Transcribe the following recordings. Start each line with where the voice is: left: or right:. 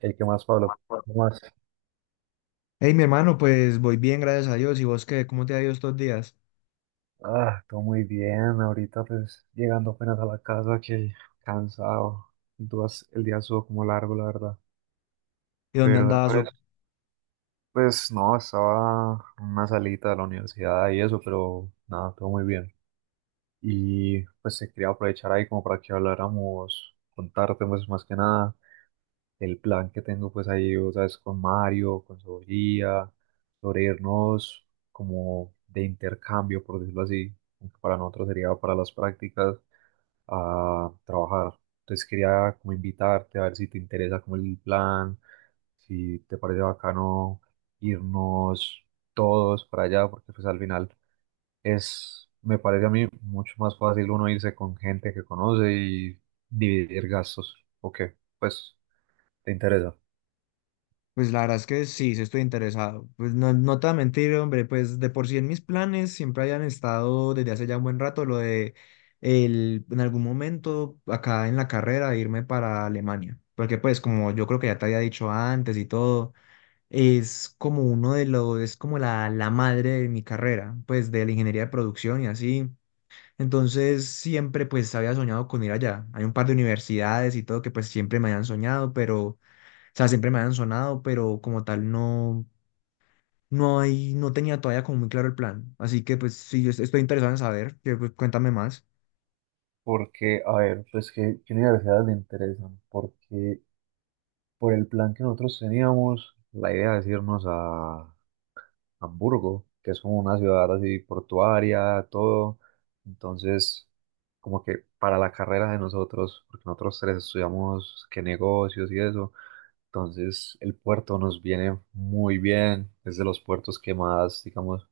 right: ¿El que más, Pablo? ¿Cómo vas?
left: Hey, mi hermano, pues voy bien, gracias a Dios. ¿Y vos qué? ¿Cómo te ha ido estos días?
right: Ah, todo muy bien. Ahorita pues llegando apenas a la casa que cansado. Entonces el día estuvo como largo, la verdad.
left: ¿Y dónde
right: Pero
left: andabas?
right: después, pues no, estaba en una salita de la universidad y eso, pero nada, todo muy bien. Y pues se quería aprovechar ahí como para que habláramos, contarte pues más que nada el plan que tengo pues ahí, o sabes, con Mario, con Sofía, sobre irnos como de intercambio, por decirlo así, aunque para nosotros sería para las prácticas, a trabajar. Entonces quería como invitarte a ver si te interesa como el plan, si te parece bacano irnos todos para allá, porque pues al final es, me parece a mí mucho más fácil uno irse con gente que conoce y dividir gastos. Ok, pues te interesa.
left: Pues la verdad es que sí, sí estoy interesado. Pues no, no te voy a mentir, hombre, pues de por sí en mis planes siempre hayan estado desde hace ya un buen rato lo de en algún momento acá en la carrera irme para Alemania. Porque pues como yo creo que ya te había dicho antes y todo, es como uno es como la madre de mi carrera, pues de la ingeniería de producción y así. Entonces siempre pues había soñado con ir allá. Hay un par de universidades y todo que pues siempre me habían soñado, pero, o sea, siempre me habían sonado, pero como tal no, no tenía todavía como muy claro el plan. Así que pues sí, yo estoy interesado en saber, que, pues, cuéntame más.
right: Porque, a ver, pues qué universidades le interesan, porque por el plan que nosotros teníamos, la idea es irnos a Hamburgo, que es como una ciudad así portuaria, todo. Entonces, como que para la carrera de nosotros, porque nosotros tres estudiamos qué negocios y eso, entonces el puerto nos viene muy bien, es de los puertos que más, digamos,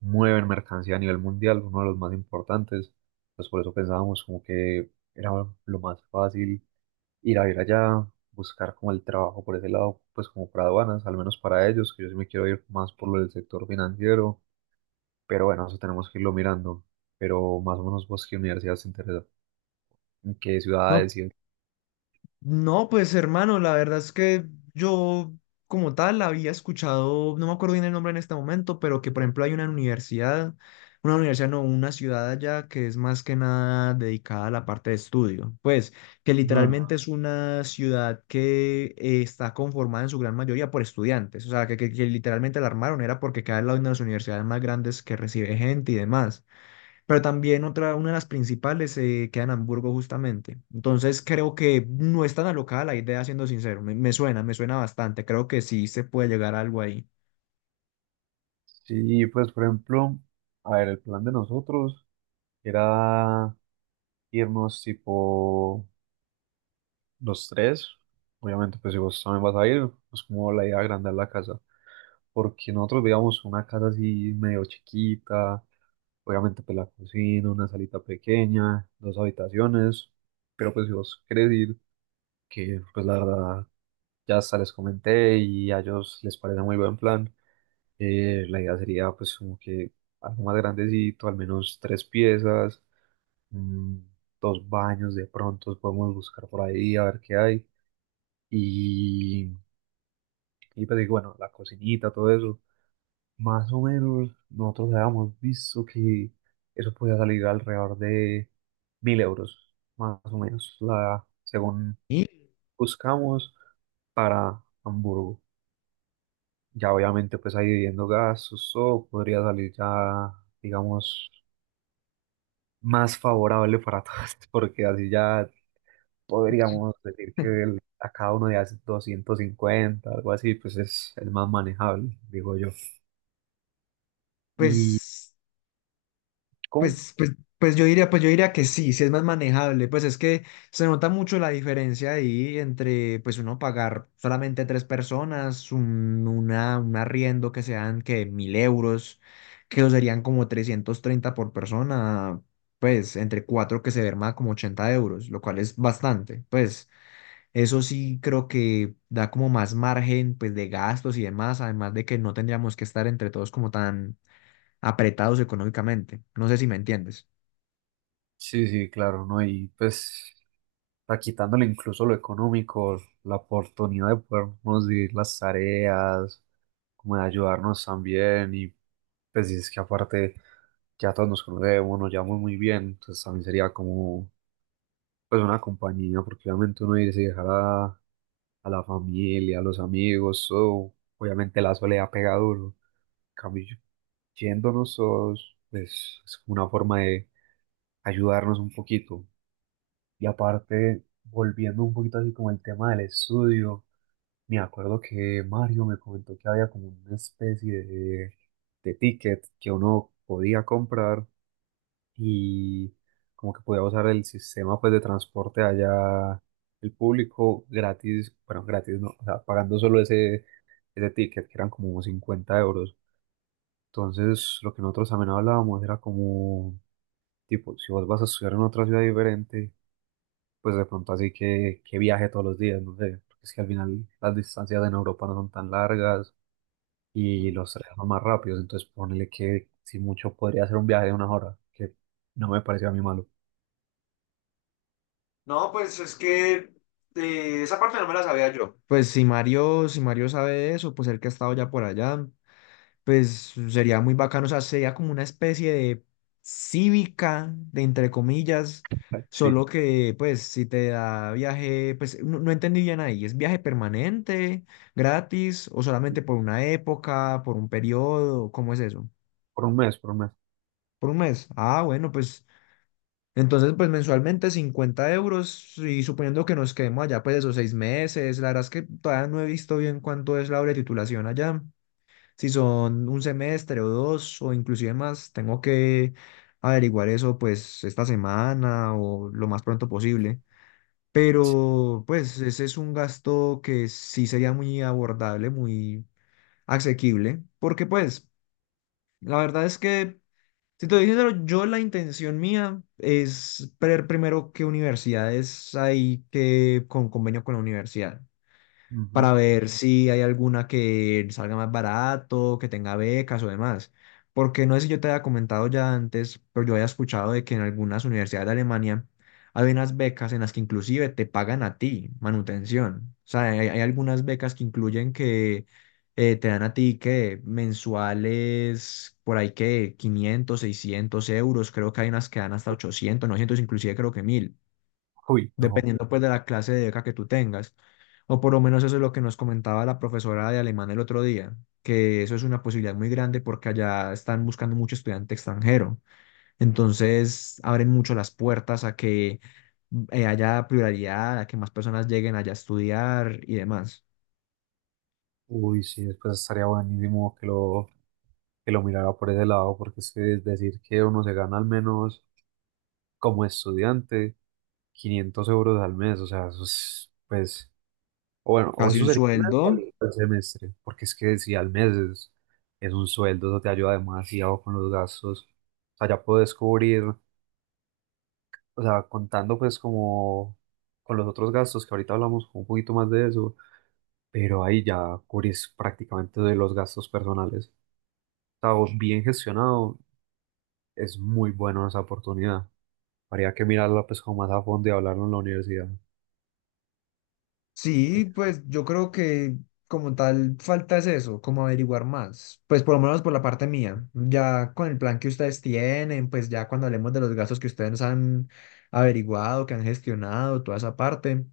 right: mueven mercancía a nivel mundial, uno de los más importantes. Pues por eso pensábamos como que era lo más fácil ir a ver allá, buscar como el trabajo por ese lado, pues como para aduanas, al menos para ellos, que yo sí me quiero ir más por lo del sector financiero, pero bueno, eso tenemos que irlo mirando. Pero más o menos vos qué universidad te interesa, en qué
left: No,
right: ciudades
left: No, pues hermano, la verdad es que yo como tal había escuchado, no me acuerdo bien el nombre en este momento, pero que por ejemplo hay una universidad no, una ciudad allá que es más que nada dedicada a la parte de estudio, pues que
right: Ah,
left: literalmente es una ciudad que está conformada en su gran mayoría por estudiantes, o sea, que literalmente la armaron era porque cada una de las universidades más grandes que recibe gente y demás. Pero también otra, una de las principales se queda en Hamburgo justamente. Entonces creo que no es tan alocada la idea, siendo sincero. Me suena bastante. Creo que sí se puede llegar a algo ahí.
right: sí, pues por ejemplo, a ver, el plan de nosotros era irnos tipo los tres, obviamente, pues si vos también vas a ir, pues como la idea de agrandar la casa, porque nosotros veíamos una casa así medio chiquita, obviamente pues la cocina, una salita pequeña, dos habitaciones, pero pues si vos querés ir, que pues la verdad ya hasta les comenté y a ellos les parece muy buen plan, la idea sería pues como que algo más grandecito, al menos tres piezas, mm, dos baños de pronto, podemos buscar por ahí a ver qué hay. Y Y pues digo, bueno, la cocinita, todo eso. Más o menos nosotros habíamos visto que eso podía salir alrededor de 1.000 euros, más o menos, la, según
left: Y
right: buscamos para Hamburgo. Ya obviamente pues ahí viviendo gastos, todo podría salir ya, digamos, más favorable para todos, porque así ya podríamos decir que el- a cada uno de hace 250 algo así, pues es, el más manejable, digo yo. Y
left: pues
right: con
left: Pues, pues, pues yo diría que sí, sí es más manejable. Pues es que se nota mucho la diferencia ahí entre pues uno pagar solamente tres personas, un arriendo que sean que 1000 euros, que eso serían como 330 por persona, pues entre cuatro que se verma como 80 euros, lo cual es bastante. Pues eso sí creo que da como más margen pues de gastos y demás, además de que no tendríamos que estar entre todos como tan apretados económicamente. No sé si me entiendes.
right: sí, sí, claro, ¿no? Y pues, a quitándole incluso lo económico, la oportunidad de podernos dividir las tareas, como de ayudarnos también, y pues, y es que aparte ya todos nos conocemos, nos llevamos muy bien, entonces también sería como, pues, una compañía, porque obviamente uno irse y dejar a la familia, a los amigos, o obviamente la soledad pega duro, en cambio, yéndonos todos, pues, es como una forma de ayudarnos un poquito. Y aparte, volviendo un poquito así como el tema del estudio, me acuerdo que Mario me comentó que había como una especie de ticket que uno podía comprar y como que podía usar el sistema pues de transporte allá, el público gratis, bueno, gratis no, o sea, pagando solo ese ticket que eran como 50 euros. Entonces, lo que nosotros también hablábamos era como, tipo, si vos vas a estudiar en otra ciudad diferente pues de pronto así que viaje todos los días, no sé, porque es que al final las distancias en Europa no son tan largas y
left: Mm.
right: los trenes son más rápidos, entonces ponele que si mucho podría ser un viaje de una hora, que no me pareció a mí malo.
left: No, pues es que esa parte no me la sabía yo. Pues si Mario, si Mario sabe de eso, pues el que ha estado ya por allá, pues sería muy bacano, o sea, sería como una especie de cívica, de entre comillas,
right: Sí,
left: solo que pues si te da viaje, pues no, no entendí bien ahí, ¿es viaje permanente, gratis o solamente por una época, por un periodo? ¿Cómo es eso?
right: por un mes, por un mes.
left: ¿Por un mes? Ah, bueno, pues entonces, pues mensualmente 50 euros y suponiendo que nos quedemos allá pues esos 6 meses, la verdad es que todavía no he visto bien cuánto es la hora de titulación allá, si son un semestre o dos o inclusive más, tengo que averiguar eso pues esta semana o lo más pronto posible. Pero pues ese es un gasto que sí sería muy abordable, muy asequible, porque pues... La verdad es que, si te dije, yo la intención mía es ver primero qué universidades hay que con convenio con la universidad
right: Ujú.
left: para ver si hay alguna que salga más barato, que tenga becas o demás. Porque no sé si yo te había comentado ya antes, pero yo había escuchado de que en algunas universidades de Alemania hay unas becas en las que inclusive te pagan a ti manutención. O sea, hay algunas becas que incluyen que te dan a ti que mensuales, por ahí que 500, 600 euros, creo que hay unas que dan hasta 800, 900 inclusive creo que 1000
right: Uy, no, pero-
left: dependiendo pues de la clase de beca que tú tengas. O por lo menos eso es lo que nos comentaba la profesora de alemán el otro día, que eso es una posibilidad muy grande porque allá están buscando mucho estudiante extranjero. Entonces abren mucho las puertas a que haya pluralidad, a que más personas lleguen allá a estudiar y demás.
right: Uy, sí, después estaría buenísimo que lo mirara por ese lado, porque es que es decir que uno se gana al menos como estudiante 500 euros al mes, o sea, eso es, pues o bueno, o
left: Casi
right: eso
left: un
right: sería un
left: sueldo.
right: sueldo al semestre, porque es que si al mes es un sueldo, eso te ayuda demasiado con los gastos. O sea, ya puedes cubrir, o sea, contando pues como con los otros gastos, que ahorita hablamos un poquito más de eso, pero ahí ya cubrís prácticamente de los gastos personales. O sea, vos bien gestionado, es muy bueno esa oportunidad. Habría que mirarla pues como más a fondo y hablarlo en la universidad.
left: Sí, pues yo creo que como tal falta es eso, como averiguar más, pues por lo menos por la parte mía, ya con el plan que ustedes tienen, pues ya cuando hablemos de los gastos que ustedes han averiguado, que han gestionado, toda esa parte,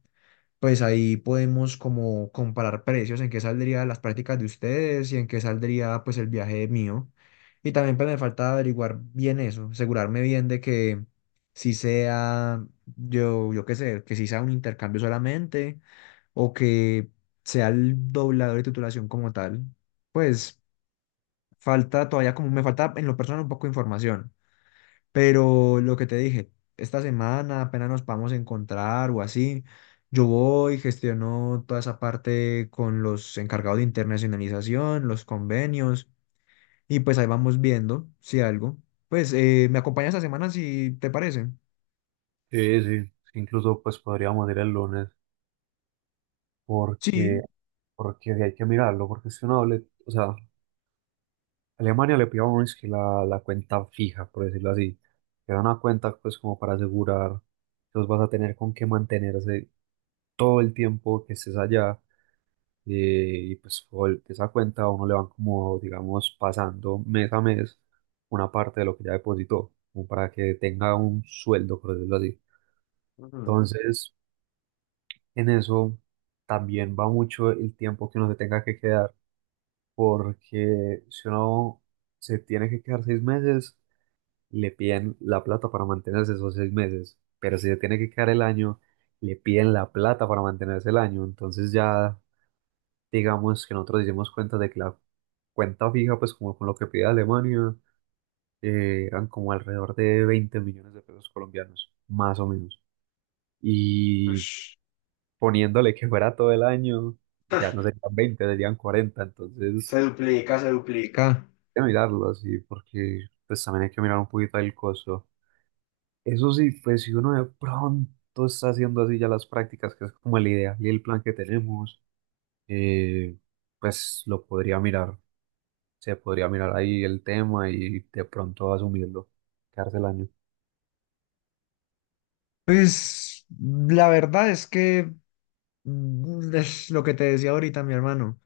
left: pues ahí podemos como comparar precios, en qué saldría las prácticas de ustedes y en qué saldría pues el viaje mío. Y también pues me falta averiguar bien eso, asegurarme bien de que si sea, yo qué sé, que si sea un intercambio solamente o que sea el doblador de titulación como tal. Pues falta todavía, como me falta en lo personal un poco de información, pero lo que te dije, esta semana apenas nos podamos encontrar o así, yo voy, gestiono toda esa parte con los encargados de internacionalización, los convenios, y pues ahí vamos viendo si algo. Pues me acompañas esta semana si te parece.
right: Sí, sí, incluso pues podríamos ir el lunes,
left: Sí.
right: porque, porque de ahí hay que mirarlo, porque si uno le, o sea, Alemania le pide a uno es que la cuenta fija, por decirlo así, que da una cuenta pues como para asegurar que vos vas a tener con qué mantenerse todo el tiempo que estés allá, eh, y pues por esa cuenta a uno le van como, digamos, pasando mes a mes una parte de lo que ya depositó, como para que tenga un sueldo, por decirlo así.
left: Ujú.
right: Entonces, en eso también va mucho el tiempo que uno se tenga que quedar porque si uno se tiene que quedar 6 meses, le piden la plata para mantenerse esos 6 meses, pero si se tiene que quedar el año, le piden la plata para mantenerse el año, entonces ya digamos que nosotros hicimos cuenta de que la cuenta fija, pues como con lo que pide Alemania, eran como alrededor de 20 millones de pesos colombianos, más o menos, y
left: Ush,
right: poniéndole que fuera todo el año, ya no serían 20 serían 40 entonces...
left: se duplica, se duplica.
right: Que mirarlo así, porque pues también hay que mirar un poquito el costo. Eso sí, pues si uno de pronto está haciendo así ya las prácticas, que es como la idea y el plan que tenemos, eh, pues lo podría mirar, se podría mirar ahí el tema y de pronto asumirlo, quedarse el año.
left: Pues la verdad es que mm, es lo que te decía ahorita, mi hermano.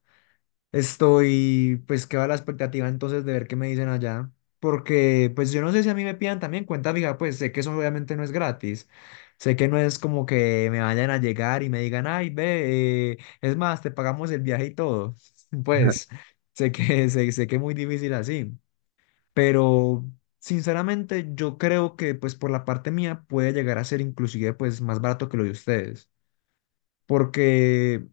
left: Estoy, pues, que va la expectativa entonces de ver qué me dicen allá. Porque, pues, yo no sé si a mí me pidan también cuenta fija, pues sé que eso obviamente no es gratis. Sé que no es como que me vayan a llegar y me digan, ay, ve, es más, te pagamos el viaje y todo. Pues, sé que, sé que es muy difícil así, pero sinceramente yo creo que pues por la parte mía puede llegar a ser inclusive pues más barato que lo de ustedes, porque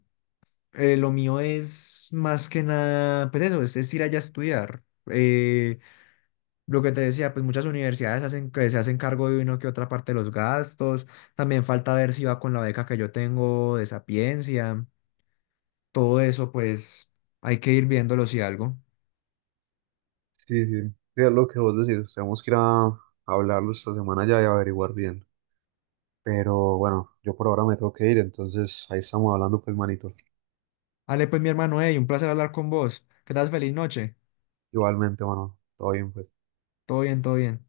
left: lo mío es más que nada, pues eso, es ir allá a estudiar. Eh, lo que te decía, pues muchas universidades hacen que se hacen cargo de uno que otra parte de los gastos, también falta ver si va con la beca que yo tengo de Sapiencia, todo eso pues hay que ir viéndolo si algo.
right: Sí, sí, sí, es lo que vos decís, tenemos que ir a hablarlo esta semana ya y averiguar bien. Pero bueno, yo por ahora me tengo que ir, entonces ahí estamos hablando pues manito.
left: Ale, pues mi hermano, hey, un placer hablar con vos. Que estás feliz noche.
right: Igualmente, bueno, todo bien pues.
left: Todo bien, todo bien.